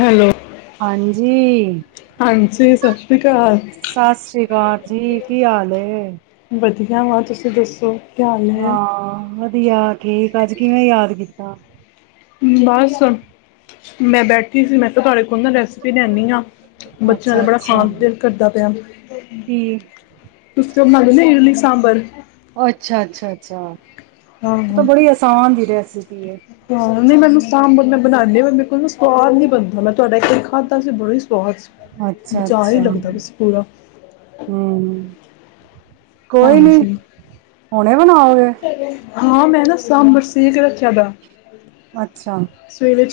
Hello, ਹਾਂਜੀ, ਹਾਂਜੀ ਸਤਿ ਸ਼੍ਰੀ ਅਕਾਲ, ਸਤਿ ਸ੍ਰੀ ਅਕਾਲ ਜੀ, ਕੀ ਹਾਲ ਐ? ਵਧੀਆ ਵਾ, ਤੁਸੀਂ ਦੱਸੋ? ਕੀ ਹਾਲ ਹੈ ਹਾਂ ਵਧੀਆ ਠੀਕ ਅੱਜ ਕਿਵੇਂ ਯਾਦ ਕੀਤਾ ਬਸ ਮੈਂ ਬੈਠੀ ਸੀ ਮੈਂ ਤਾਂ ਤੁਹਾਡੇ ਦਾ ਰੈਸਿਪੀ ਲੈਂਦੀ ਹਾਂ ਬੱਚਿਆਂ ਦਾ ਬੜਾ ਅੱਛਾ-ਅੱਛਾ, ਖਾਣਿ ਦਾ ਦਿਲ ਕਰਦਾ ਪਿਆ ਕੀ ਨਾਲੇ ਇਡਲੀ ਸਾਂਾਬਾਰ ਅੱਛਾ ਅੱਛਾ ਅੱਛਾ ਹਾਂ ਉਹ ਤਾਂ ਬੜੀ ਆਸਾਨ ਦੀ ਰੈਸੀਪੀ ਸੀ ੀ ਹਾਂ ਨਹੀਂ ਮੈਨੂੰ ਸਾਂਬਰ ਮੈਂ ਬਣਾਉਂਦੀ ਮਰੇ ਕੋ ਸਵਾਦ ਨੀ ਬਣਦੀ ਮੈਂ ਤੁਹਾਡਾ ਖਾਧਾ ਸੀ ਬੜੀ ਸੁਆਦ ਸਵਾਦ ਬਜਾਰੀ ਅੱਛਾ-ਅੱਛਾ, ਲੱਗਦਾ ਪਿਆਸੀ ਪੂਰਾ ਹੂੰ, ਕੋਈ ਨੀ ਹਾਂਜੀ ਹੁਣੇ ਬਣਾਓਗੇ ਹਾਂ ਮੈਂ ਨਾ ਸਾਂਬਰ ਸੀਖ ਰੱਖਿਆ ਦਾ ਅੱਛਾ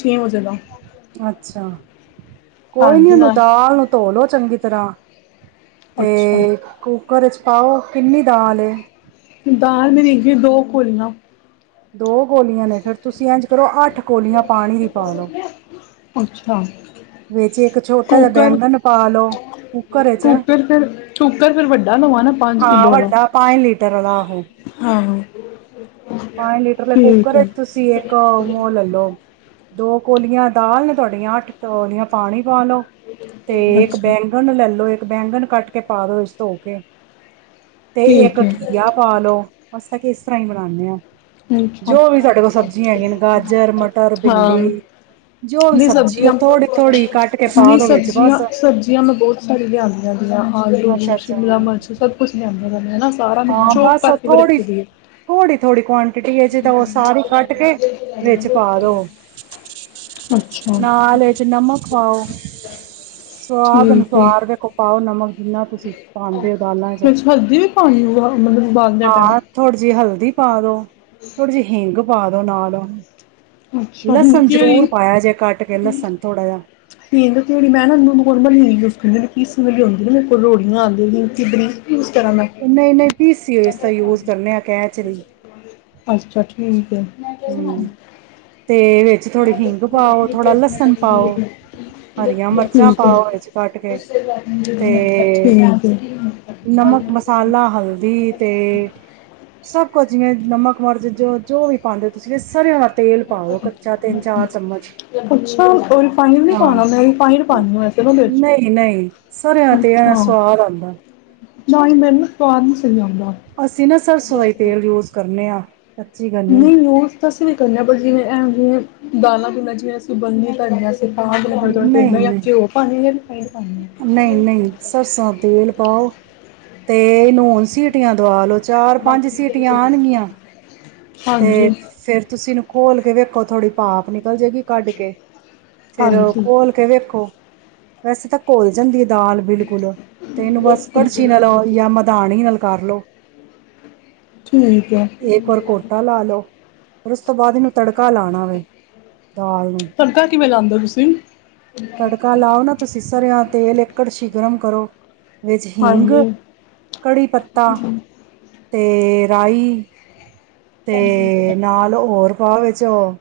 ਕੀਂ ਹੋਜ ਜਾਏ ਗਾ ਅੱਛਾ ਕੋਈ ਨੀ ਹਾਂਜੀ ਉਹਨੂੰ ਨਾਲ ਦਾਲ ਨੂੰ ਧੋ ਲੋ ਚੰਗੀ ਸ ਤਰਾ ਅੱਛਾ ਤੇ ਕੂਕਰ ਚ ਓਹ ਕਿੰਨੀ ਦਲ ਏ ਦਾਲ ਮਿਲ਼ੀ ਸੀ ਦੋ ਕੋਲਿਆ ਦੋ ਕੋਲੀਆਂ ਨੇ ਫਿਰ ਤੁਸੀਂ ਇੰਝ ਕਰੋ ਅੱਠ ਕੋਲੀਆਂ ਪਾਣੀ ਦੀ ਪਾ ਲਓ ਅੱਛਾ। ਵਿੱਚ ਇੱਕ ਛੋਟਾ ਜਿਹਾ ਕੁੱਕਰ ਬੈਂਗਣ ਪਾ ਲੋ ਕੁੱਕਰ ਚ ਫਿਰ ਕੁੱਕਰ ਫਿਰ ਵੱਡਾ ਲਵਾਂ ਨਾ ਪੰਜ ਹਾਂ ਵੱਡਾ ਪੰਜ ਲੀਟਰ ਵਾਲਾ [unintelligible] [unintelligible] ਹਾਜੀ ਪੰਜ ਲੀਟਰ ਦੇ ਕੂੱਕਰ ਤੁਸੀਂ ਇੱਕ ਮੋਲ ਲੈ ਲੋ ਦੋ ਕੋਲੀਆਂ ਦਾਲ ਨੇ ਤੁਹਾਡੀਆਂ ਅੱਠ ਕੋਲੀਆਂ ਪਾਣੀ ਲੋ ਤੇ ਇੱਕ ਅੱਛਾ ਬੈਂਗਣ ਲੈਲੋ ਇੱਕ ਬੈਂਗਣ ਕੱਟ ਕੇ ਪਾ ਦੋ ਵਿਚ ਧੋ ਕੇ ਤੇ ਇੱਕ ਠੀਕ ਹੈ। ਘਿਅ ਪਾਾਲੋ ਅ ਕਿਸ ਤਰ੍ਹਾਂ ਹੀ ਬਨਾਉਂਦੇ ਹਾਂ ਅਾ ਜੋ ਵੀ ਸਾਡੇ ਕੋਲ ਸਬਜ਼ੀਆਂ ਹੈਗੀਆਂ ਨੇ ਗਾਜਰ ਮਟਰ ਹਾਂ ਭਿੰਡੀ ਜੋ ਵੀ ਨਹੀਂ ਸਬਜ਼ੀ ਉਹ ਸਬਜ਼ੀਆਂ ਥੋੜ੍ਹੀ-ਥੋੜ੍ਹੀ ਕੱਟ ਕੇ ਪਾ ਨਹੀਂ ਦੋ ਵਿੱਚ ਸਬਜ਼ੀਆਂ ਬਸ। ਸਬਜ਼ੀਆਂ ਮੈਂ ਬਹੁਤ ਸਾਰੀਆਂ ਲਿਆਂਦੀਆਂਆਂ ਆਲੂ ਅੱਛਾ-ਅੱਛਾ। ਸ਼ਿਮਲਾ ਮਿਰਚ ਸਭ ਕੁਛ ਲਿਆਦੀ ਨਾ ਹਨਾ ਹਾਂ ਬਸ ਥੋੜ੍ਹੀ ਥੋੜੀ ਥੋੜੀ ਕੁਆਂਟਿਟੀ ਤਾਂ ਉਹ ਸਾਰੀ ਕੱਟ ਕੇ ਵਿੱਚ ਪਾ ਦੋ ਅੱਛਾ। ਨਾਲ ਵਿੱਚ ਨਮਕ ਪਾਓ ਸਵਾਦ ਠੀਕ ਹੈ ਅਨੁਸਾਰ ਦੇੇਖੋ ਪਾਓ ਨਮਕ ਜਿੰਨਾ ਤੁਸੀਂ ਪਾਉਦੇ ਹੋ ਦਾਲਾਂ ਚ ਵਿੱਚ ਹਲਦੀ ਹਾਂ ਥੋੜ੍ਹੀ ਜਿਹੀ ਹਲਦੀ [unintelligible] ਪਾ ਦੋ ਥੋੜੇ ਜਿਹੇ ਹਿੰਗ ਪਾ ਦੋ ਨਾਲ ਅੱਛਾ। ਹਿੰਦ ਲਸਣ ਜ਼ਰੂਰ ਕੀ ਪਾਇਆ ਜੇ ਕੱਟ ਕੇ ਲਸਣ ਥੋੜ੍ਹਾ ਜਾਿ ਦਾੜ ਮੈਂ ਨਾੂੰ ਯੂਜ ਕਰਦੀ ਇਸ ਵ ਆਉਦੀ ਨਾ ਮੇਰੇ ਕੋਲ ਰੋੜੀਆਂ ਆਉਂਦੀ ਕਿੱਧਰੀ [inaudible] ਇੰਨਾ ਇੰਨਾ ਹੀ ਪੀਸੀਓ ਇਸਦਾ ਯੂਜ ਕਰਨੇ ਆ ਕੈਚ ਦੀ ਅੱਛਾ ਠੀਕ ਹੈ ਠੀਕ ਹਮ ਤੇ ਥੋੜ੍ਹੀ ਹਿੰਗ ਪਾਓ ਥੋੜਾ ਹੈ। ਲਸਣ ਪਾਓ ਹਰੀਆਂ ਮਿਰਚਾਂ ਪਾਓ ਇਹ ਚ ਕੱਟ ਕੇ ਤੇ ਠੀਕ ਹੈ। ਨਮਕ ਮਸਾਲਾ ਹਲਦੀ ਤੇ ਸਭ ਕੁਛ ਜਿਵੇਂ ਨਮਕ ਮਰਜ ਜੋ ਜੋ ਵੀ ਪਾਉਂਦੇ ਹੋ ਤੁਸੀਂ ਇਹ ਸਾਰੇ ਹ ਤੇਲ ਪਾਓ ਕੱਚਾ ਤਿੰਨ ਚਾਰ ਚਮਚ ਅੱਛਾ ਉਹ ਰਿਫਾਈਡ ਨਹੀਂ ਹਾਂ ਪਾਉਣਾ ਮੈਂ ਰਿਫਾਈਡ ਪਾਉਂਦੀ ਵੈਸੇ ਨਾ ਉਹਦੇ ਵਿੱਚ। ਨਹੀਂ ਨਹੀਂ ਸਰਿਆ ਤੇ ਐ ਸਵਾਦ ਆਉਂਦਾ ਨ ਹੀ ਮਿਲਨ ਅਸੀਂ ਨਾ ਸਰਸੋਂ ਦਾ ਤੇਲ ਯੂਜ ਕਰਨੇ ਹਾਂ ਨਹੀਂ ਯ ਤਾਂ ਅਸੀਂ ਵੀ ਕਰੇ ਹ ਪਰ ਜਿਵੇਂ ਜਿਹੇ ਦਾਨਾਂ ਪੀ ਜਿਵੇਂ ਸੰਬੰਧਿਤ ਤਾਂ ਹੇ ਦੋੜੇ ਤੇ ਨਹੀਂ ਇਹਨ ਨਹੀਂ ਘਿਓ ਪਾਉਣੀ ਹੈ [unintelligible] ਨਹੀਂ ਨਹੀਂ ਸਰਸਾ ਤੇਲ ਪਾਓ ਤੇ ਇਹਨੂੰ ਹਣ ਸੀਟੀਆਂ ਦਵਾ ਲਓ ਚਾਰ ਪੰਜ ਸੀਟੀਆਂ ਆਣਗੀਆਂ ਹਾਂਜੀ ਤੇ ਫੇਰ ਤੁਸੀਂ ਘੋਲ ਕੇ ਵੇਖੋ ਥੋੜ੍ਹੀ ਪਾਪ ਨ ਬਦਲ ਜੇਗੀ ਕੱਢ ਕੇ ਫਿਰ ਹਾਂਜੀ ਘੋਲ ਕੇ ਵੇਖੋ ਵੈਸੇ ਤਾਂ ਕੋਲ ਜਾਂਦੀ ਦਾਲ ਬਿਲਕੁਲ ਤੇ ਇਹਨੂੰ ਬਸ ਕੜਛੀ ਨਾਲੋਂ ਜਾਂ ਮਦਾਨ ਨਾਲ ਕਾਰਲੋ ਠੀਕ ਹੈ ਲੋ ਫਰ ਉਸ ਤੋਂ ਬਾਅਦ ਇਹਨੂੰ ਤੜਕਾ ਲਾਉਣਾ ਵੇ ਦਾਲ ਨੂੰ ਤੜਕਾ ਕਿਵੇਂ ਲਾਉਂਦੇ ਹੋ ਤੁਸੀਂ ਤੜਕਾ ਲਾਓ ਨਾ ਤੁਸੀਂ ਸਰਿਆ ਤੇਲ ਇਕੜ ਸ਼ੀਗਰਮ ਕਰੋ ਵਿੱਚ ਹਿੰਗ ਹਾਂਜੀ ਕੜੀ ਪੱਤਾ ਤੇ ਰਾਈ ਤੇ ਨਾਲ ਹੋਰ ਹਾਂ ਵਿੱਚ ਉਹ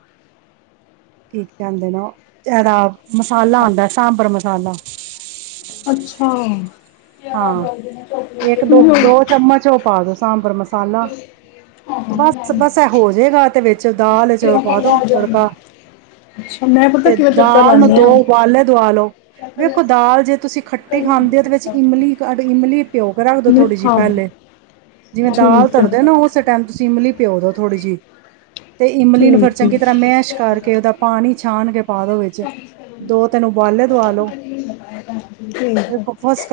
ਠੀਕ ਤੇ ਆਂਦੇ ਨਾ, ਏਦਾ ਮਸਾਲਾ ਆਂਦਾ ਏ, ਸਾਂਬਰ ਮਸ ਸਾਲਾ ਅੱਛਾ। ਹਾਂ ਇੱਕ ਦੋ, ਦੋ ਚਮਚ ਉਹ ਪਾ ਦੋ ਸਾਂਬਰ ਮਸ ਮਸਾਲਾ, ਬਸ-ਬਸ ਇਹ ਹੋ ਜਾਏਗਾ ਤੇ ਵਿੱਚ ਦਾਲ ਚ ਪਾ ਦੋ ਤੜਕਾ, ਅੱਛਾ ਮੈਂ ਪਤਾ ਤੇ ਕਿਵੇਂ ਤੜਕਾ ਦਾਲ ਨੂੰ ਲਾਉਂਦੀ ਦੋ ਹਾਂ ਉਬਾਲੇ ਦਵਾਲੋ, ਵੇਖੋ ਦਾਲ ਜੇ ਤੁਸੀਂ ਖੱਟੀ ਖਾਂਦੇ ਹੋ ਉਹਦੇ ਵਿੱਚ ਇਮਲੀ ਕੱਢ, ਇਮਲੀ ਪਿਓ। ਰੱਖ ਦੌ ਮੈਂ ਥੋੜ੍ਹੀ ਜਿਹੀ ਹਾਂ ਪਹਿਲੇ, ਜਿਵੇਂ ਦਾਲ ਠੀਕ ਤਰਦੇ ਨਾ ਹੈ ਉਸੇ ਟਾਈਮ ਤੁਸੀਂ ਇਮਲੀ ਪਿਓ ਦੋ ਥੋੜ੍ਹੀ ਜਿਹੀ। ਤੇ ਇਮਲੀ ਨੂੰ ਫਿਰ ਠੀਕ ਚੰਗੀ ਤਰ੍ਹਾਂ ਮੈਸ਼ ਕਰਕੇ ਉਹਦਾ ਹੈ ਪਾਣੀ ਛਾਣ ਕੇ ਪਾ ਦੋ ਵਿੱਚ, ਦੋ ਤਿੰਨ ਉਬਾਲੇ ਦਵਾ ਲੋ, ਵੇਖੋ ਫਸ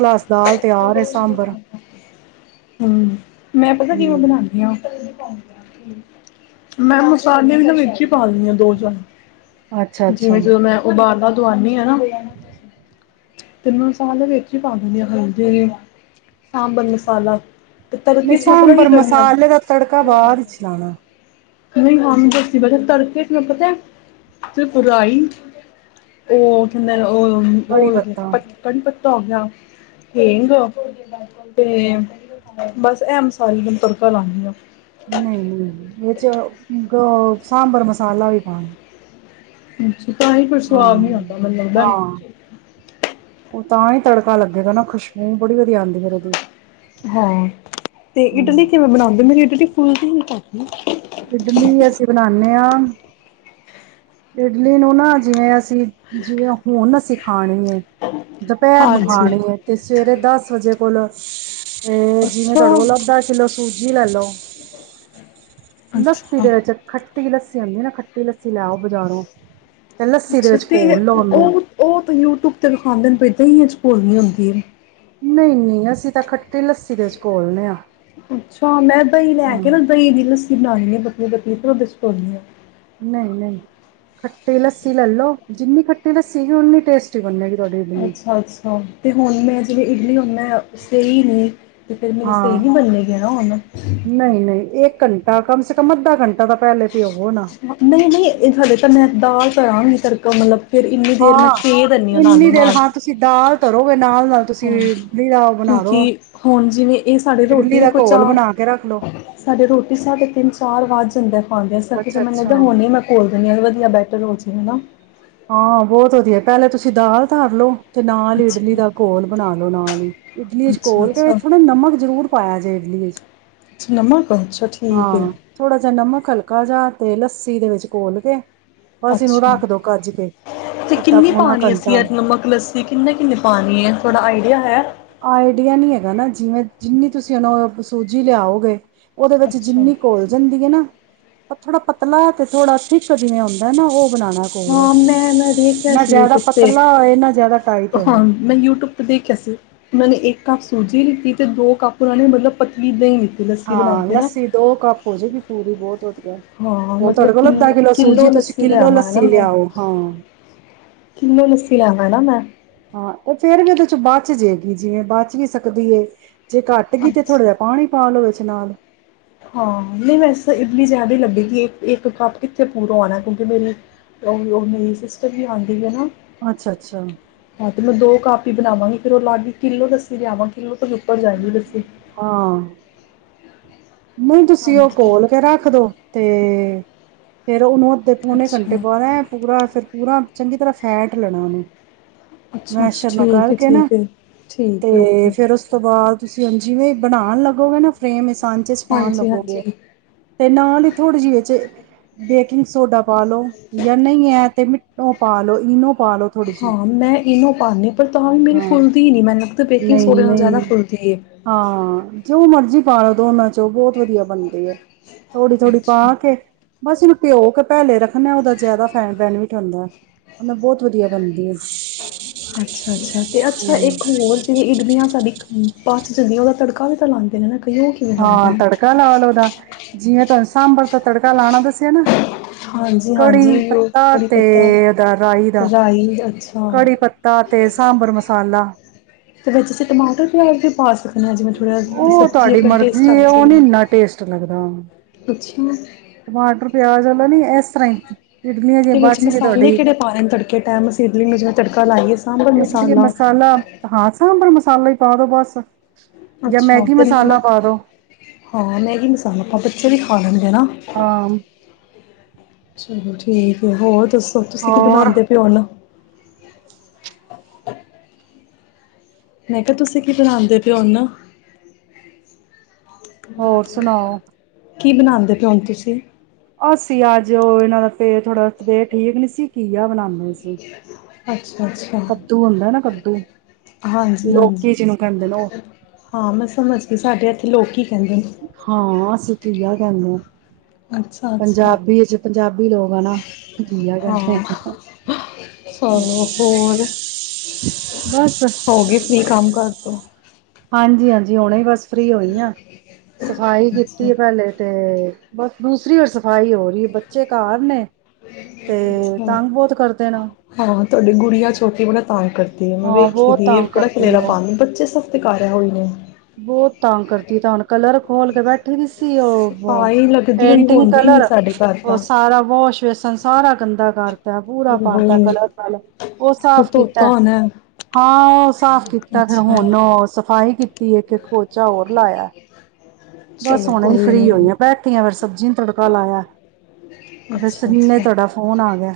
ਹਮ, ਮੈਂ ਪਤਾ ਕਿਵੇਂ ਹੂੰ। ਬਣਾਉਂਦੀ ਹਾਂ? ਮੈਂ ਮੁਸ ਸਾਂਬਰ ਦੇ ਵਿੱਚ ਹੀ ਪਾਨੀ ਹਾਂ ਦੋ ਚਮਚ, ਅੱਛਾ-ਅੱਛਾ ਜਿਵੇਂ ਜਦੋਂ ਨਹੀਂ ਮੈਂ ਉਬਾਲਨਾ ਦਵਾਨੀ ਆ ਨਾ, ਤੇ ਮਸਾਲੇ ਵਿੱਚ ਹੀ ਪਾ ਦਿੰਣੀ ਹਾਂ [unintelligible] ਸਾਂਬਰ ਮਸਾਲਾ। ਤੇ ਮੈਂ ਤੜਕੇ 'ਚ ਪਤਾ ਕੀ ਸਾਂਬਰ ਕਰਨੀ ਆ ਮਸਾਲੇ ਦਾ ਤੜਕਾ ਬਾਅਦ ਚ ਲਾਣਾ। ਨਹੀਂ ਹਾਂ ਮੈਂ ਦੱਸਦੀ ਬਈ ਹਾਂ, ਤੜਕੇ ਚ ਮੈਂ ਪਤਾ ਏ? ਸਿਰਫ ਰਾਈ, ਉਹ ਕਹਿੰਦੇ ਨੇ ਕੜੀ ਔਰ ਪੱਤਾ ਪਤ ਕੜੀ ਪਤ ਤੋਂ ਹੋ ਗਿਆ, ਹਿੰਗ ਤੇ ਬਸ ਏਹ ਮਸਾਲੇ ਨੂੰ ਤੜਕਾ ਲਾਨੀ ਆ। ਨਹੀਂ-ਨਹੀਂ ਇਹ ਚ ਗ ਸਾਂਬਰ ਮਸਾਲਾ ਵੀ ਪਾਣਾ। ਹਮ। ਅੱਛਾ ਤਾਂ ਹੀ ਕੋਈ ਹਾਂ, ਸੁਆਦ ਨਹੀਂ ਆਉਂਦਾ, ਮੈਨੂੰ ਲੱਗਦਾ ਹਾਂ ਏ। ਉਹ ਤਾਂ ਹੀ ਤੜਕਾ ਲੱਗੇਗਾ ਨਾ, ਖੁਸ਼ਬੂ ਬੜੀ ਵਧੀਆ ਆਂਦੀ ਫਿਰ ਉਹਦੀ। ਹਾਂ, ਤੇ ਇਡਲੀ ਹੂੰ, ਕਿਵੇਂ ਬਣਾਉਂਦੇ? ਮੇਰੀ ਇਡਲੀ ਫੁੱਲਦੀ ਨੀ ਪਰ [unintelligible] ਇਡਲੀ ਅਸੀਂ ਬਣਾਣੇ ਹਾਂ ਇਡਲੀ ਨੂੰ ਨਾ ਜਿਵੇਂ ਅਸੀਂ ਜਿਵੇਂ ਹੁਣ ਅਸੀਂ ਖਾਣੀ ਏ ਦੁਪਹਿਰ ਨੂੰ ਹਾਂਜੀ। ਖਾਣੀ ਏ, ਤੇ ਸਵੇਰੇ ਦਸ ਵਜੇ [unintelligible] ਤੇ ਜਿਵੇਂ ਤੁਹਾਡੇ ਅੱਛਾ। ਕੋਲ ਅੰਦਾ ਕਿੱਲੋ ਸੂਜੀ ਲੇਲੋ। ਨਕ [unintelligible] ਅੱਛਾ। ਚ ਖਟ ਖੱਟੀ ਲੱਸੀ ਆਂਦੀ ਹੈ ਨਾ ਖੱਟੀ ਲੱਸੀ ਲੇ ਆਓ। ਬਜਾਰੋ। ਅੱਛਾ, ਤੇ ਓਹ ਓਹ ਤਾਂ ਯੂਟਿਊਬ ਤੇ ਦਿਖਾਂਦੇ ਨੇ ਵਈ ਦਹੀ ਚ [unintelligible] ਹੁੰਦੀ ਏ। ਨਹੀਂ ਨਹੀਂ ਅਸੀਂ ਤਾਂ ਖੱਟਾ ਅੱਛਾ ਮੈਂ ਦਹੀਂ ਲੈ ਕੇ ਨਾ ਹਾਂ। ਦਹੀਂ ਦੀ ਲੱਸੀ ਬਣਾਣੀ ਆਂ ਪਤਲੀ ਪਤਲੀ ਤੇ ਦੁੱਧ ਚ ਪਾਉਣੀ ਆ। ਨਹੀਂ ਨਹੀਂ, ਖੱਟੀ ਲੱਸੀ ਲੈ ਲੋ ਜਿੰਨੀ ਖੱਟੀ ਲੱਸੀ ਹੋਏਗੀ ਉਨੀ ਟੇਸਟੀ ਬਨੇਗੀ। ਅੱਛਾ ਅੱਛਾ, ਤੇ ਹੁਣ ਮੈਂ ਜਿਵੇਂ ਇਡਲੀ ਹੁਨ ਮੈਂ ਸਹੀ ਨੇ ਤੇ ਫਿਰ ਮੇਰੀ ਸਹੀ ਹਾਂ ਨਹੀਂ ਬਣੇ ਗੀ ਨਾ ਹੁਣ। ਨਹੀਂ ਨਹੀਂ ਇੱਕ ਘੰਟਾ ਕਮ ਸੇ ਕਮ ਅੱਧਾ ਘੰਟਾ ਤਾਂ ਪਹਿਲੇ ਭਿਓਵੋ ਨਾ ਮਤਲਬ, ਨਹੀਂ ਨਹੀਂ ਹਾਲੇ ਤਾਂ ਮੈਂ ਦਾਲ ਆ ਨਹੀਂ ਤੜਕਾ ਮਤਲਬ ਫਿਰ ਇੰਨੀ ਦੇਰ ਮੈਂ ਹਾਂ, ਦੇ ਦਿੰਨੀ ਆ ਇੰਨੀ ਨਾਲੋਂ ਦੇਰ ਨਾਲ। ਹਾਂ ਤੁਸੀਂ ਦਾਲ ਧਰੋਗੇ ਨਾਲ ਨਾਲ ਤੁਸੀਂ ਹਾਂ। [unintelligible] ਬਣਾ ਦੋ। ਜਿਵੇੰ ਇਹ ਸਾਡੀ ਰੋਟੀ ਇਡਲੀ ਦੇ ਦਾ ਕੋਈ ਘੋਲ ਚਾਰ, ਬਣਾ ਕੇ ਰੱਖ ਲੋ ਸਾਡੀ ਰੋਟੀ ਸਾਡੇ ਤਿੰਨ ਸਾਲ ਬਾਦ [unintelligible] [unintelligible] ਸਕੀ ਤੇ ਅੱਛਾ ਮੈਨੂੰ ਲਗਿਆ ਅੱਛਾ ਹੁਣੇ ਮੈਂ ਘੋਲ ਦਿੰਦੀ ਹਾਂ ਵਧੀਆ ਬੈਟਰ ਹੋ ਜਾ ਹਾਂ ਬਹੁਤ ਵਧੀਆ ਪਹਿਲੇ ਤੁਸੀਂ ਦਾਲ ਧਰ ਲੋੋ। ਤੇ ਨਾਲ ਹੀ ਅੱਛਾ, ਇਡਲੀ ਦਾ ਘੋਲ ਬਣਾ ਲੋ ਨਾਲ ਹੀ ਇਡਲੀ ਚ ਅੱਛਾ, ਘੋਲ ਕੇ ਅੱਛਾ, ਥੋੜਾ ਨਮਕ ਜ਼ਰੂਰ। ਇਡਲੀ ਵਿਚ ਅੱਛਾ ਨਮਕ ਅੱਛਾ ਠੀਕ ਹੈ। ਹਾਂ, ਥੋੜਾ ਜਿਹਾ ਨਮਕ, ਹਲਕਾ ਜਿਹਾ। ਤੇ ਲੱਸੀ ਦੇ ਵਿੱਚ ਘੋਲ ਕੇ। ਬਸ ਇਨੂੰ ਅੱਛਾ ਰੱਖ ਦੋ ਕੱਜ ਕੇ ਤੇ ਅੱਧਾ ਕਿੰਨੀ ਪੌਣਾ ਪਾਉਣੀ ਅਸੀਂ ਘੰਟਾ ਏ ਨਮਕ ਲੱਸੀ ਕਿੰਨਾ ਕਿੰਨੀ ਪਾਣੀ ਹੈ, ਥੋੜਾ ਆਈਡੀਆ ਹੈ? ਆਈਡੀਆ ਨੀ ਹੈਗਾ ਨਾ, ਜਿਵੇਂ ਜਿੰਨੀ ਤੁਸੀਂ ਉ ਸੂਜੀ ਲਏ ਆਓਗੇ। ਔਦੇ ਵਿੱਚ ਅੱਛਾ ਜਿਨੀ ਘੋਲ ਜਾਂਦੀ ਹੈ ਨਾ। ਪਰ ਥੋੜਾ ਪਤਲਾ ਤੇ ਥੋੜਾ ਥਿਕ 'ਚ ਜਿਵੇਂ ਹੁੰਦਾ ਨਾ ਉਹ। ਬਣਾਉਣਾ ਘੋਲ ਹਾਂ ਮੈਂ, ਮੈਂ ਦੇਖਆਂ ਨਾ ਸੀ ਜ਼ਿਆਦਾ ਯੂਟਿਊਬ ਤੇ। ਪਤਲਾ ਹੋਏ ਨਾ ਜ਼ਿਆਦਾ ਟਾਈਟ ਹਾਂ ਹੋਏ ਮੈਂ ਯੂਟਿਊਬ ਤੇ ਦੇਖਿਆ ਸੀ ਉਹਨਾਂ ਨੇ ਇੱਕ ਕੱਪ ਸੂਜੀ ਲਿੱਤੀ ਤੇ ਦੋ ਕੱਪ ਉਹਨਾਂ ਨੇ ਮਤਲਬ ਪਤਲੀ ਦਹੀਂ ਲਿੱਤੀ ਲੱਸੀ ਬਣਾ ਹਾਂ ਕੇ ਨਾ। ਲੱਸੀ ਦੋ ਕੱਪ ਹੋ ਜਾਏਗੀ ਪੂਰੀ ਬੋਤ ਵਧੀਆ ਹਾਂ ਹੁਨ ਮਤਲਬ ਤੁਹਾਡੇ ਕੋਲ ਅੱਧਾ ਕਿੱਲ ਕਿਲੋ ਸੂਜੀ ਕਿੱਲੋ ਤੁਸੀਂ ਲੱਸੀ ਕਿੱਲੋ ਲਿਆਵਾਂ ਲੱਸੀ ਲਿਆਓ ਕਿਲੋ ਲੱਸੀ ਲੇ ਆਵਾਂ ਨਾ ਮੈਂ? ਹਾਂ ਤੇ ਫੇਰ ਵੀ ਉਹਦੇ ਚੋਂ ਬਚ ਜੇਗੀ ਬਚ ਵੀ ਸਕਦੀ ਏ ਜੇ ਘੱਟ ਗਈ ਤੇ ਥੋੜਾ ਜਿਹਾ ਅੱਛਾ ਪਾਣੀ ਪਾਲੋ ਵਿਚ ਨਾਲ ਹਾਂ ਨਈ ਵੈਸੇ ਇਡਲੀ ਜਾਦਾ ਈ ਲਗੇਗੀ ਇੱਕ ਇਕ ਕੱਪ ਕਿੱਥੇ ਪੂਰਾ ਹੋਨਾ ਐ। ਕਿਉਂਕਿ ਮੇਰੀ ਓ ਉ ਮੇਰੀ ਸਿਸਟਰ ਵੀ ਆਨ [unintelligible] ਅੱਛਾ-ਅੱਛਾ ਰਾਤੀ ਮੈਂ ਦੋ ਕੱਪ ਬਨਾਵਾਂਗੀ ਫੇਰ ਉਹ ਲੱਗ ਈ ਕਿੱਲੋ ਦੱਸੀ ਲਿਆਵਾਂ ਕਿੱਲੋ ਤੋ ਉਹ [unintelligible] ਲਸੀ। ਹਾਂ ਨਹੀਂ ਤੁਸੀਂ ਉਹ ਕੋਲ ਕੇ ਰੱਖ ਦੋ। ਤੇ ਫੇਰ ਉਹਨੂੰ ਅਧ ਅੱਧੇ ਪੌਣੇ ਘੰਟੇ ਅੱਛਾ ਬਾਦ ਐ ਪੂਰਾ ਅਸਰ ਪੂਰਾ ਚੰਗੀ ਤਰ੍ਹਾਂ ਫੈਟ ਲੈਣਾ ਉਹਨੂੰ ਅੱਛਾ ਅੱਛਾ ਮੈਸ਼ਰ ਨਾ ਠੀਕ ਕਰ ਹੈ ਕੇ ਨਾ, ਠੀਕ ਹੈ ਠੀਕ ਹੈ ਤੇ ਓਕੇ ਫੇਰ ਉਸ ਤੋਂ ਬਾਅਦ ਤੁਸੀਂ ਅੰ ਜਿਵੇਂ ਬਣਾਨ ਲਗੋਗੇ ਨਾ ਫਰੇਮ ਸਾਂਚਾ ਪਾਨ ਹਾਂਜੀ ਲੱਗੋਗੇ। ਹਾਂਜੀ ਤੇ ਨਾਲ ਈ ਥੋੜ੍ਹੀ ਜੀ ਏਚ ਬੇਕਿੰਗ ਸੋਡਾ ਪਾਲੋ ਯਾ ਨਈ ਐ ਤੇ ਮਿੱਠ ਉਹ ਪਾ ਲੋ ਇਨੋ ਪਾ ਲੋ ਥੋੜ੍ਹੀ ਜਿਹੀ ਹਾਂ, ਮੈਂ ਇਨੋ ਪਾਂਨੀ ਪਰ ਤਾਂ ਵੀ ਮੇਰੀ ਹਾਂ ਫੁੱਲਦੀ ਨੀ ਮੈਨੂੰ ਬੇਕਿੰਗ ਨਹੀਂ, ਸੋਡੇ ਨਾਲ ਜ਼ਿਆਦਾ ਨਹੀਂ ਫੁੱਲਦੀ ਹੈ ਹਾਂ ਜੋ ਮਰ ਮਰਜ਼ੀ ਪਾ ਲੋ ਦੋਨਾਂ ਚੋਂ ਬੋਤ ਵਧੀਆ ਬਨਦੀ ਏ। ਥੋੜ੍ਹੀ, ਥੋੜੀ ਅੱਛਾ ਪਾ ਕੇ ਬਸ ਇਨੂੰ ਪਿਉਂ ਕੇ ਪਹਿਲੇ ਰੱਖਨਾਏ ਉਦਾ ਜਾਦਾ ਫੈ ਬੈਨੀਫਿਟ ਹੁੰਦਾ। ਮਲਬ ਬੋਤ ਵਧੀਆ ਬਨਦੀਏ। ਅੱਛਾ, ਅੱਛਾ ਤੇ ਅੱਛਾ ਇੱਕ ਹਮ ਹੋਰ ਤੇ ਇਕ ਦਿਨ ਨਾ ਸਾਡੀ [unintelligible] ਉਹਦਾ ਤੜਕਾ ਵੀ ਤਾਂ ਲਾਂਦੇ ਨੇ ਨਾ ਕਈ ਉਹ ਕਿਵੇਂ ਲਾਂਦੇ ਹਾਂ ਨੇ? ਤੜਕਾ ਲਾ ਲੋ ਓਦਾ। ਜਿਵੇ ਤੁਹਾਨੂੰ ਸਾਂਬਰ ਤ ਤੜਕਾ ਲਾਣਾ ਦੱਸਿਆ ਨਾ। ਹਾਂਜੀ, ਕੜੀ ਹਾਂਜੀ ਉਹ ਪੱਤਾ ਕੜੀ ਤੇ ਪਤਾ, ਉਹਦਾ ਰਾਈ ਦਾ ਰਾਈ ਅੱਛ ਕੜੀ ਪੱਤਾ ਤੇ ਸਾਂਬਰ ਮਸਾਲਾ। ਤੇ ਵਿਚ ਅਸੀਂ ਟਮਾਟਰ ਪਿਆਜ਼ ਵੀ ਪਾ ਸਕਦੇ ਹਾਂ ਜਿਵੇਂ ਥੋੜ੍ਹਾ ਜ ਉਹ ਸਬਜ਼ੀ ਤੁਹਾਡੀ ਆਪਣਾ ਟੇਸਟ ਮਰਜ਼ੀ ਆ ਹੈ ਉਹ ਨੀ ਜਯੇ। ਇੰਨਾ ਟੇਸਟ ਲੱਗਦਾ ਟਮਾਟਰ ਪਿਆਜ ਨੀ ਇਸ ਤਰ੍ਹਾਂ ਹੀ ਇਡਲੀਆਂ ਜਿਹੀ ਤੇ ਵਿੱਚ ਬਚ ਗਏ ਮਸਾਲੇ ਤੁਹਾਡੀ। ਕਿਹੜੇ ਪਾਣੇ ਨੇ ਤੜਕੇ ਟਾਈਮ ਅਸੀਂ ਇਡਲੀ ਨੂੰ ਜਿਵੇਂ ਤੜਕਾ ਲਾਈਏ ਸਾਂਬਰ ਇਡਲੀ ਮਸਾਲਾ ਹਾਂ ਸਾਂਭਰ ਮਸਾਲਾ ਹੀ [unintelligible] ਜਾਂ ਅੱਛਾ ਮੈਗੀ ਤੇ ਮਸਾਲਾ ਨਮਕ ਪਾ ਦੋ ਹਾਂ ਮੈਗੀ ਮਸਾਲਾ ਆਪ ਬੱਚੇ ਵੀ ਖਾ ਲੈਂਦੇ ਆ ਨਾ। ਹਾਂ ਚਲੋ ਠੀਕ ਹੋਰ। ਦੱਸੋ ਤੁਸੀਂ ਕੀ ਹੋਰ ਬਣਾਉਂਦੇ ਪਓ ਹੁਣ [inaudible] ਮੈਂ ਕਿਹਾ ਤੁਸੀਂ ਕੀ ਬਣਾਉਂਦੇ ਪਏ ਹੁਣ। ਹੋਰ ਸੁਣਾਓ। ਕੀ ਬਣਾਉਂਦੇ ਪਏ ਹੁਣ ਤੁਸੀਂ ਅਸੀਂ ਅੱਜ ਉਹ ਇਹਨਾਂ ਦਾ ਪੇਟ ਥੋੜਾ ਜਿਹਾ ਠੀਕ ਨੀ ਸੀ ਘੀਆ ਬਣਾਦੇ। [inaudible] ਅੱਛਾ ਅੱਛਾ ਕੱਦੂ ਹੁੰਦਾ ਨਾ ਕੱਦੂ ਹਾਂਜੀ ਲੋਕੀ ਹਾਂਜੀ ਜਿਹਨੂੰ ਕਹਿੰਦੇ ਨੇ ਉਹ ਹਾਂ ਮੈਂ ਸਮਝ ਗੀ ਸਾਡੇੱ ਅਏਥ ਲੋਕੀ। ਹਾਂ ਅਸੀਂ ਘੀਆ ਹੈਲੋ ਅੱਛਾ ਅੱਛਾ ਪੰਜਾਬੀ ਚ ਪੰਜਾਬੀ ਲੋਕ ਘੀਆ ਕਹਿੰਦੇ ਹਾਂ ਚਲੋ ਹੋਰ ਬਸ। ਤੇ ਹਾਂਜੀ ਹਾਂਜੀ ਆਉਣਾ ਹੀ ਬਸ। ਫ੍ਰੀ ਹੋਈਆਂ ਸਫ਼ਾਈ ਅੱਛਾ ਕੀਤੀ ਪਲੇ ਤੇ। ਬਸ ਦੂਸਰੀ ਵਾਰੀ ਸਫ਼ਾਈ ਹੋ ਰਹੀ ਹੈ ਬੱਚੇ ਘਰ ਨੇ। ਤੇ ਅੱਛਾ ਤੰਗ ਬਹੁਤ ਕਰਦੇ ਨੇ। ਹਾਂ ਤੁਹਾਡੀ ਗੁੜਿਆ ਛੋਟੀ ਬੜਾ ਤਾਂਗ- ਕਰਦੀ ਮੈਂ ਹਾਂ ਵੇਖੀ ਬਹੁਤ ਦੀ ਤੰਗ ਬੜਾ ਕਰਦੀ ਖਿਲੇਰਾ ਉਹ ਪਾਂਦੀ ਬੱਚੇ ਸਬ ਦੇ ਤੇ ਕਾਰਾ ਓਹੀ ਨੇ ਬਹੁਤ ਤੰਗ ਕਰਦੀ ਤਾਂ ਹੁਣ ਕਲਰ ਖੋਲ ਕੇ ਬੈਠੀ ਹੋ ਸੀ ਉਹ ਸਫਾਈ ਲੱਗਦੀ ਹੋਈ ਪੇਂਟਿੰਗ ਹੁੰਦੀ ਨਹੀਂ ਕਲਰ ਸਾਡੇ ਘਰ ਉਹ ਤਾਂ ਸਾਰਾ ਵਾਸ਼ ਵੇਸਨ ਸਾਰਾ ਸਾਰਾ ਗੰਦਾ ਕਾਰ ਤਾ ਪੂਰਾ ਕਰਤਾ ਹੋਏ ਕਲਰ ਕਾਲਾ ਉਹ ਸਾਰਾ ਫਿਰ ਸਾਫ਼ ਕੀਤਾ ਧੋਤਾ ਹੈ ਹੋਣਾ ਹਾ ਉ ਸਾਫ਼ ਕੀਤਾ ਫਿਰ ਅੱਛਾ ਹੁਣ ਸਫ਼ਾਈ ਕੀਤੀ। ਇੱਕ ਪੋਚਾ ਹੋਰ ਲਾਇਆ ਬਸ ਚਲੋ ਹੁਣੇ ਕੋਈ ਫ੍ਰੀ ਹੋਇ ਨਹੀਂ ਹੈ ਬੈਠੀ ਫਿਰ ਸਬਜ਼ੀਆਂ ਨੂੰ ਤੜਕਾ ਲਾਇਆ ਬਸ ਇਨੇ ਤੁਹਾਡਾ ਫੋਨ ਆ ਗਿਆ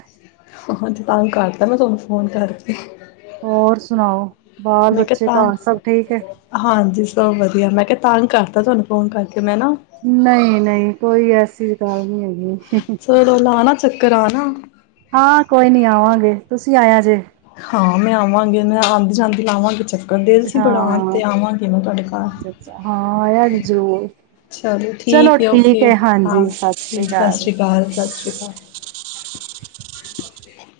ਹਹ ਤੇ ਤਾਂ ਕਰਤਾ ਮੈਂ ਤੁਹਾਨੂੰ ਫੋਨ ਕਰਕੇ ਹੋਰ ਸੁਣਾਓ ਬਾਲ ਮੈਂ ਕਿਹਾ ਬੱਚੇ ਘਰ ਤਾਂ ਸਭ ਠੀਕ ਹੈ ਹਾਂਜੀ ਸਭ ਵਧੀਆ ਮੈਂ ਕਿਹਾ ਤੰਗ ਕਰਤਾ ਤੁਹਾਨੂੰ ਫੋਨ ਕਰ ਨਹੀਂ ਨਹੀਂ ਕੋਈ ਐਸਾ [unintelligible] [inaudible] ਕਰਾਉਣਾ ਹਾਂ ਕੋਈ ਨੀ ਆਵਾਂਗੇ ਤੁਸੀਂ ਆਇਆ ਜੇ ਹਾਂ ਮੈਂ ਆਵਾਂਗੇ ਮੈਂ ਆਉਦੀ ਜਾਂਦੀ ਲਾਵਾਂਗੀ ਚੱਕ ਦਿਲ ਸੀ ਬੜਾਉਣ ਹਾਂ ਤੇ ਆਵਾਂਗੀ ਮੈਂ ਤੁਹਾਡੇ ਘਰ ਅੱਛਾ ਅੱਛਾ ਹਾਂ ਆਇਆ ਜ਼ਰੂਰ ਚਲੋ ਠੀਕ ਹੈ ਓਕੇ ਹਾਂ ਠੀ ਸਤਿ ਸ਼੍ਰੀ ਅਕਾਲ ਸਤਿ ਸ਼੍ਰੀ ਅਕਾਲ ਹ [unintelligible]